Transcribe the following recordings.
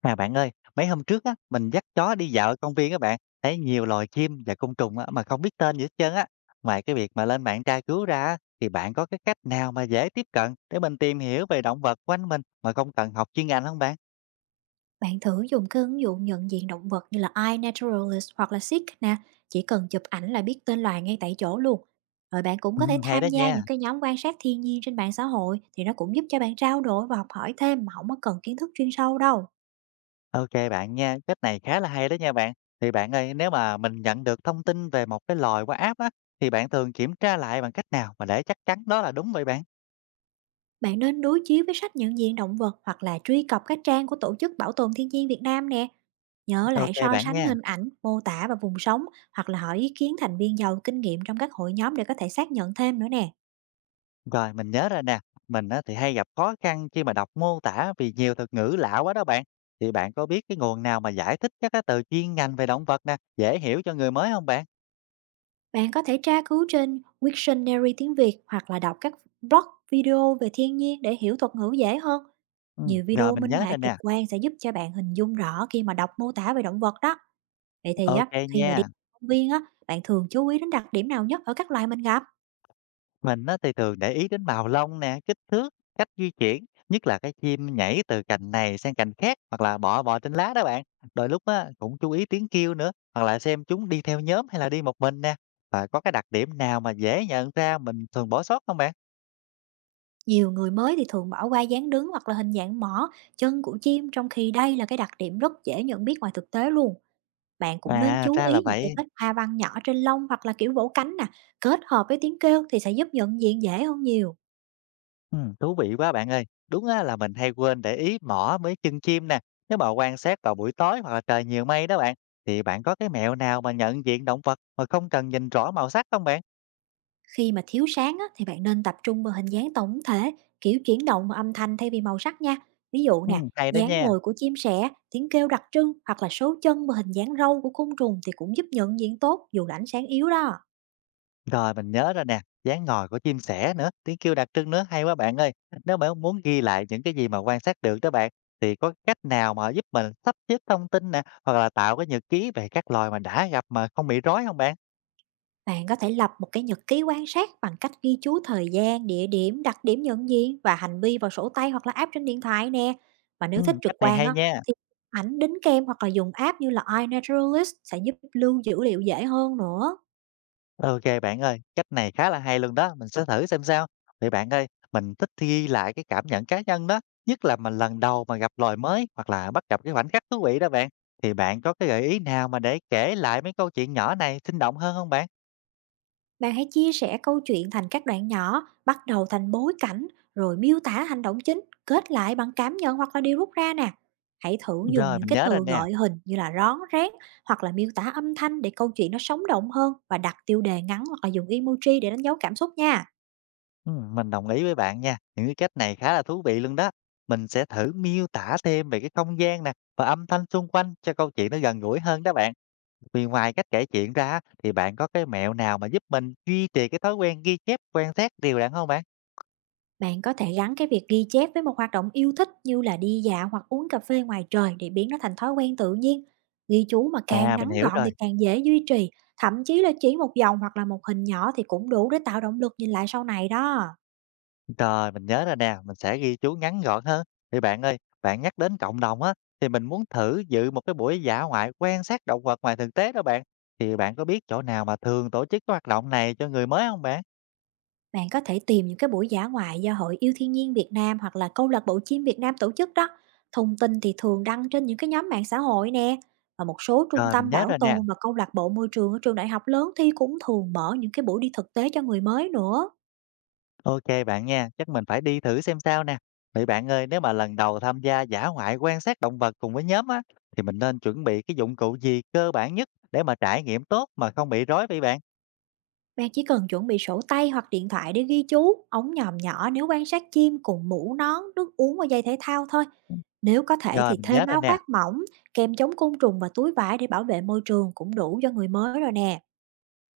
À, bạn ơi, mấy hôm trước á, mình dắt chó đi dạo ở công viên các bạn, thấy nhiều loài chim và côn trùng á, mà không biết tên gì hết trơn á. Ngoài cái việc mà lên mạng tra cứu ra á, thì bạn có cái cách nào mà dễ tiếp cận để mình tìm hiểu về động vật quanh mình mà không cần học chuyên ngành không bạn? Bạn thử dùng cái ứng dụng nhận diện động vật như là iNaturalist hoặc là Seek nè, chỉ cần chụp ảnh là biết tên loài ngay tại chỗ luôn. Rồi bạn cũng có Ừ, thể hay đó tham gia nha. những cái nhóm quan sát thiên nhiên trên mạng xã hội thì nó cũng giúp cho bạn trao đổi và học hỏi thêm mà không có cần kiến thức chuyên sâu đâu. Ok bạn nha, cách này khá là hay đó nha bạn. Thì bạn ơi, nếu mà mình nhận được thông tin về một cái loài qua app á, thì bạn thường kiểm tra lại bằng cách nào mà để chắc chắn đó là đúng vậy bạn? Bạn nên đối chiếu với sách nhận diện động vật hoặc là truy cập các trang của Tổ chức Bảo tồn Thiên nhiên Việt Nam nè. Nhớ lại Ok so bạn sánh nha. hình ảnh, mô tả và vùng sống, hoặc là hỏi ý kiến thành viên giàu kinh nghiệm trong các hội nhóm để có thể xác nhận thêm nữa nè. Rồi, mình nhớ ra nè, mình á thì hay gặp khó khăn khi mà đọc mô tả vì nhiều thuật ngữ lạ quá đó bạn. Thì bạn có biết cái nguồn nào mà giải thích các cái từ chuyên ngành về động vật nè, dễ hiểu cho người mới không bạn? Bạn có thể tra cứu trên Wiktionary tiếng Việt hoặc là đọc các blog, video về thiên nhiên để hiểu thuật ngữ dễ hơn. Ừ, Nhiều rồi video mình minh nhớ họa rồi trực nè. quan sẽ giúp cho bạn hình dung rõ khi mà đọc mô tả về động vật đó. Vậy thì á, Ok khi mà đi nha. công viên á, bạn thường chú ý đến đặc điểm nào nhất ở các loài mình gặp? Mình á thì thường để ý đến màu lông nè, kích thước, cách di chuyển, nhất là cái chim nhảy từ cành này sang cành khác hoặc là bọ bò trên lá đó bạn. Đôi lúc á cũng chú ý tiếng kêu nữa, hoặc là xem chúng đi theo nhóm hay là đi một mình nè. Và có cái đặc điểm nào mà dễ nhận ra mình thường bỏ sót không bạn? Nhiều người mới thì thường bỏ qua dáng đứng hoặc là hình dạng mỏ, chân của chim, trong khi đây là cái đặc điểm rất dễ nhận biết ngoài thực tế luôn. Bạn cũng nên À, chú ra là ý những cái vậy. vết hoa văn nhỏ trên lông hoặc là kiểu vỗ cánh nè, kết hợp với tiếng kêu thì sẽ giúp nhận diện dễ hơn nhiều. Thú vị quá bạn ơi. Đúng á, là mình hay quên để ý mỏ với chân chim nè. Nếu mà quan sát vào buổi tối hoặc là trời nhiều mây đó bạn, thì bạn có cái mẹo nào mà nhận diện động vật mà không cần nhìn rõ màu sắc không bạn? Khi mà thiếu sáng á, thì bạn nên tập trung vào hình dáng tổng thể, kiểu chuyển động và âm thanh thay vì màu sắc nha. Ví dụ nè, Hay đó dáng nha. ngồi của chim sẻ, tiếng kêu đặc trưng hoặc là số chân và hình dáng râu của côn trùng thì cũng giúp nhận diện tốt dù là ánh sáng yếu đó. Rồi mình nhớ rồi nè, dáng ngồi của chim sẻ nữa, tiếng kêu đặc trưng nữa, hay quá bạn ơi. Nếu mà muốn ghi lại những cái gì mà quan sát được đó bạn, thì có cách nào mà giúp mình sắp xếp thông tin nè, hoặc là tạo cái nhật ký về các loài mà đã gặp mà không bị rối không bạn? Bạn có thể lập một cái nhật ký quan sát bằng cách ghi chú thời gian, địa điểm, đặc điểm nhận diện và hành vi vào sổ tay hoặc là app trên điện thoại nè. Và nếu thích trực Cách này quan hay á, nha. thì ảnh đính kèm hoặc là dùng app như là iNaturalist sẽ giúp lưu dữ liệu dễ hơn nữa. OK bạn ơi, cách này khá là hay luôn đó, mình sẽ thử xem sao. Vậy bạn ơi, mình thích ghi lại cái cảm nhận cá nhân đó, nhất là mình lần đầu mà gặp loài mới hoặc là bắt gặp cái khoảnh khắc thú vị đó bạn. Thì bạn có cái gợi ý nào mà để kể lại mấy câu chuyện nhỏ này sinh động hơn không bạn? Bạn hãy chia sẻ câu chuyện thành các đoạn nhỏ, bắt đầu thành bối cảnh, rồi miêu tả hành động chính, kết lại bằng cảm nhận hoặc là điều rút ra nè. Hãy thử dùng Rồi, những mình cái nhớ rồi từ nè. gợi hình như là rón rén hoặc là miêu tả âm thanh để câu chuyện nó sống động hơn, và đặt tiêu đề ngắn hoặc là dùng emoji để đánh dấu cảm xúc nha. Mình đồng ý với bạn nha. Những cái cách này khá là thú vị luôn đó. Mình sẽ thử miêu tả thêm về cái không gian nè và âm thanh xung quanh cho câu chuyện nó gần gũi hơn đó bạn. Vì ngoài cách kể chuyện ra á, thì bạn có cái mẹo nào mà giúp mình duy trì cái thói quen ghi chép quan sát đều đặn không bạn? Bạn có thể gắn cái việc ghi chép với một hoạt động yêu thích như là đi dạo hoặc uống cà phê ngoài trời để biến nó thành thói quen tự nhiên. Ghi chú mà càng À, mình ngắn hiểu gọn rồi. thì càng dễ duy trì, thậm chí là chỉ một dòng hoặc là một hình nhỏ thì cũng đủ để tạo động lực nhìn lại sau này đó. Rồi, mình nhớ rồi nè, mình sẽ ghi chú ngắn gọn hơn. Thì bạn ơi, bạn nhắc đến cộng đồng á, thì mình muốn thử dự một cái buổi dã ngoại quan sát động vật ngoài thực tế đó bạn. Thì bạn có biết chỗ nào mà thường tổ chức cái hoạt động này cho người mới không bạn? Bạn có thể tìm những cái buổi dã ngoại do Hội Yêu Thiên Nhiên Việt Nam hoặc là Câu lạc bộ chim Việt Nam tổ chức đó. Thông tin thì thường đăng trên những cái nhóm mạng xã hội nè. Và một số trung Rồi, mình tâm nhớ bảo rồi nè. tồn và câu lạc bộ môi trường ở trường đại học lớn thì cũng thường mở những cái buổi đi thực tế cho người mới nữa. Ok bạn nha, chắc mình phải đi thử xem sao nè. Vậy bạn ơi, nếu mà lần đầu tham gia dã ngoại quan sát động vật cùng với nhóm á, thì mình nên chuẩn bị cái dụng cụ gì cơ bản nhất để mà trải nghiệm tốt mà không bị rối vậy bạn? Bạn chỉ cần chuẩn bị sổ tay hoặc điện thoại để ghi chú, ống nhòm nhỏ nếu quan sát chim, cùng mũ nón, nước uống và giày thể thao thôi. Nếu có thể Rồi, thì mình nhớ thêm rồi áo nè. khoác mỏng, kèm chống côn trùng và túi vải để bảo vệ môi trường cũng đủ cho người mới rồi nè.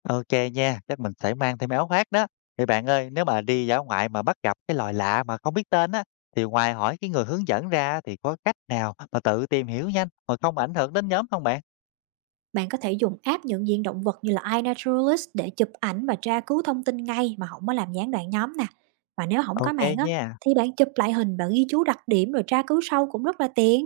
Ok nha, chắc mình sẽ mang thêm áo khoác đó. Vậy bạn ơi, nếu mà đi dã ngoại mà bắt gặp cái loài lạ mà không biết tên á, thì ngoài hỏi cái người hướng dẫn ra thì có cách nào mà tự tìm hiểu nhanh mà không ảnh hưởng đến nhóm không bạn? Bạn có thể dùng app nhận diện động vật như là iNaturalist để chụp ảnh và tra cứu thông tin ngay mà không có làm gián đoạn nhóm nè. Và nếu không có Ok mạng á, nha. thì bạn chụp lại hình và ghi chú đặc điểm rồi tra cứu sau cũng rất là tiện.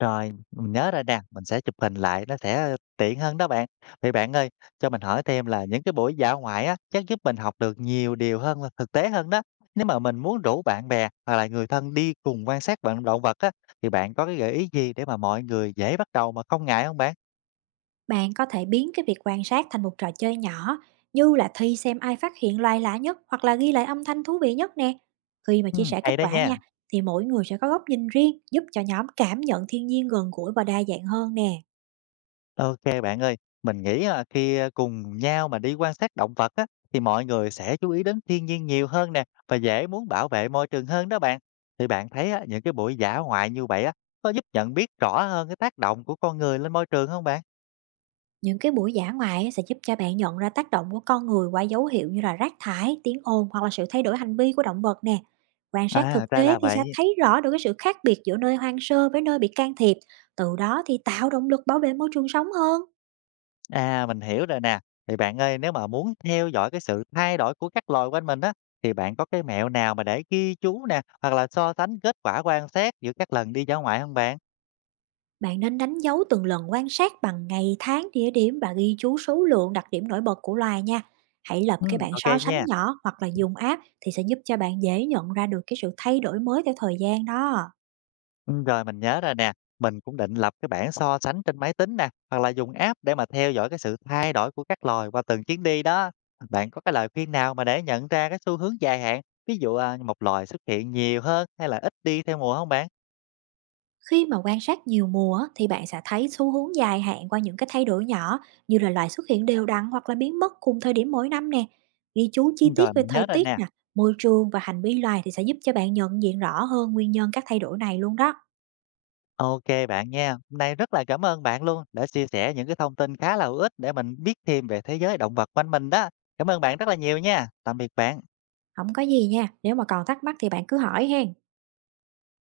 Rồi, mình nhớ ra nè, mình sẽ chụp hình lại nó sẽ tiện hơn đó bạn. Vậy bạn ơi, cho mình hỏi thêm là những cái buổi dã ngoại á, chắc giúp mình học được nhiều điều hơn và thực tế hơn đó. Nếu mà mình muốn rủ bạn bè hoặc là người thân đi cùng quan sát vận động vật á, thì bạn có cái gợi ý gì để mà mọi người dễ bắt đầu mà không ngại không bạn? Bạn có thể biến cái việc quan sát thành một trò chơi nhỏ, như là thi xem ai phát hiện loài lạ nhất hoặc là ghi lại âm thanh thú vị nhất nè. Khi mà Ừ, chia sẻ kết hay đó quả nha. nha, thì mỗi người sẽ có góc nhìn riêng, giúp cho nhóm cảm nhận thiên nhiên gần gũi và đa dạng hơn nè. OK bạn ơi, mình nghĩ là khi, cùng nhau mà đi quan sát động vật á, thì mọi người sẽ chú ý đến thiên nhiên nhiều hơn nè, và dễ muốn bảo vệ môi trường hơn đó bạn. Thì bạn thấy á, những cái buổi dã ngoại như vậy á, có giúp nhận biết rõ hơn cái tác động của con người lên môi trường không bạn? Những cái buổi dã ngoại á, sẽ giúp cho bạn nhận ra tác động của con người qua dấu hiệu như là rác thải, tiếng ồn hoặc là sự thay đổi hành vi của động vật nè. Quan sát À, thực ra là tế thì sẽ vậy. thấy rõ được cái sự khác biệt giữa nơi hoang sơ với nơi bị can thiệp, từ đó thì tạo động lực bảo vệ môi trường sống hơn. À, mình hiểu rồi nè. Thì bạn ơi, nếu mà muốn theo dõi cái sự thay đổi của các loài quanh mình á, thì bạn có cái mẹo nào mà để ghi chú nè, hoặc là so sánh kết quả quan sát giữa các lần đi dã ngoại không bạn? Bạn nên đánh dấu từng lần quan sát bằng ngày, tháng, địa điểm và ghi chú số lượng, đặc điểm nổi bật của loài nha. Hãy lập cái bảng OK so sánh nha. nhỏ hoặc là dùng app thì sẽ giúp cho bạn dễ nhận ra được cái sự thay đổi mới theo thời gian đó. Rồi mình nhớ rồi nè, mình cũng định lập cái bảng so sánh trên máy tính nè, hoặc là dùng app để mà theo dõi cái sự thay đổi của các loài qua từng chuyến đi đó. Bạn có cái lời khuyên nào mà để nhận ra cái xu hướng dài hạn, ví dụ một loài xuất hiện nhiều hơn hay là ít đi theo mùa không bạn? Khi mà quan sát nhiều mùa á, thì bạn sẽ thấy xu hướng dài hạn qua những cái thay đổi nhỏ, như là loài xuất hiện đều đặn hoặc là biến mất cùng thời điểm mỗi năm nè. Ghi chú chi tiết Rồi về mình thời nhớ rồi tiết nè. nè, môi trường và hành vi loài thì sẽ giúp cho bạn nhận diện rõ hơn nguyên nhân các thay đổi này luôn đó. OK bạn nha, hôm nay rất là cảm ơn bạn luôn đã chia sẻ những cái thông tin khá là hữu ích để mình biết thêm về thế giới động vật quanh mình đó. Cảm ơn bạn rất là nhiều nha. Tạm biệt bạn. Không có gì nha, nếu mà còn thắc mắc thì bạn cứ hỏi hen.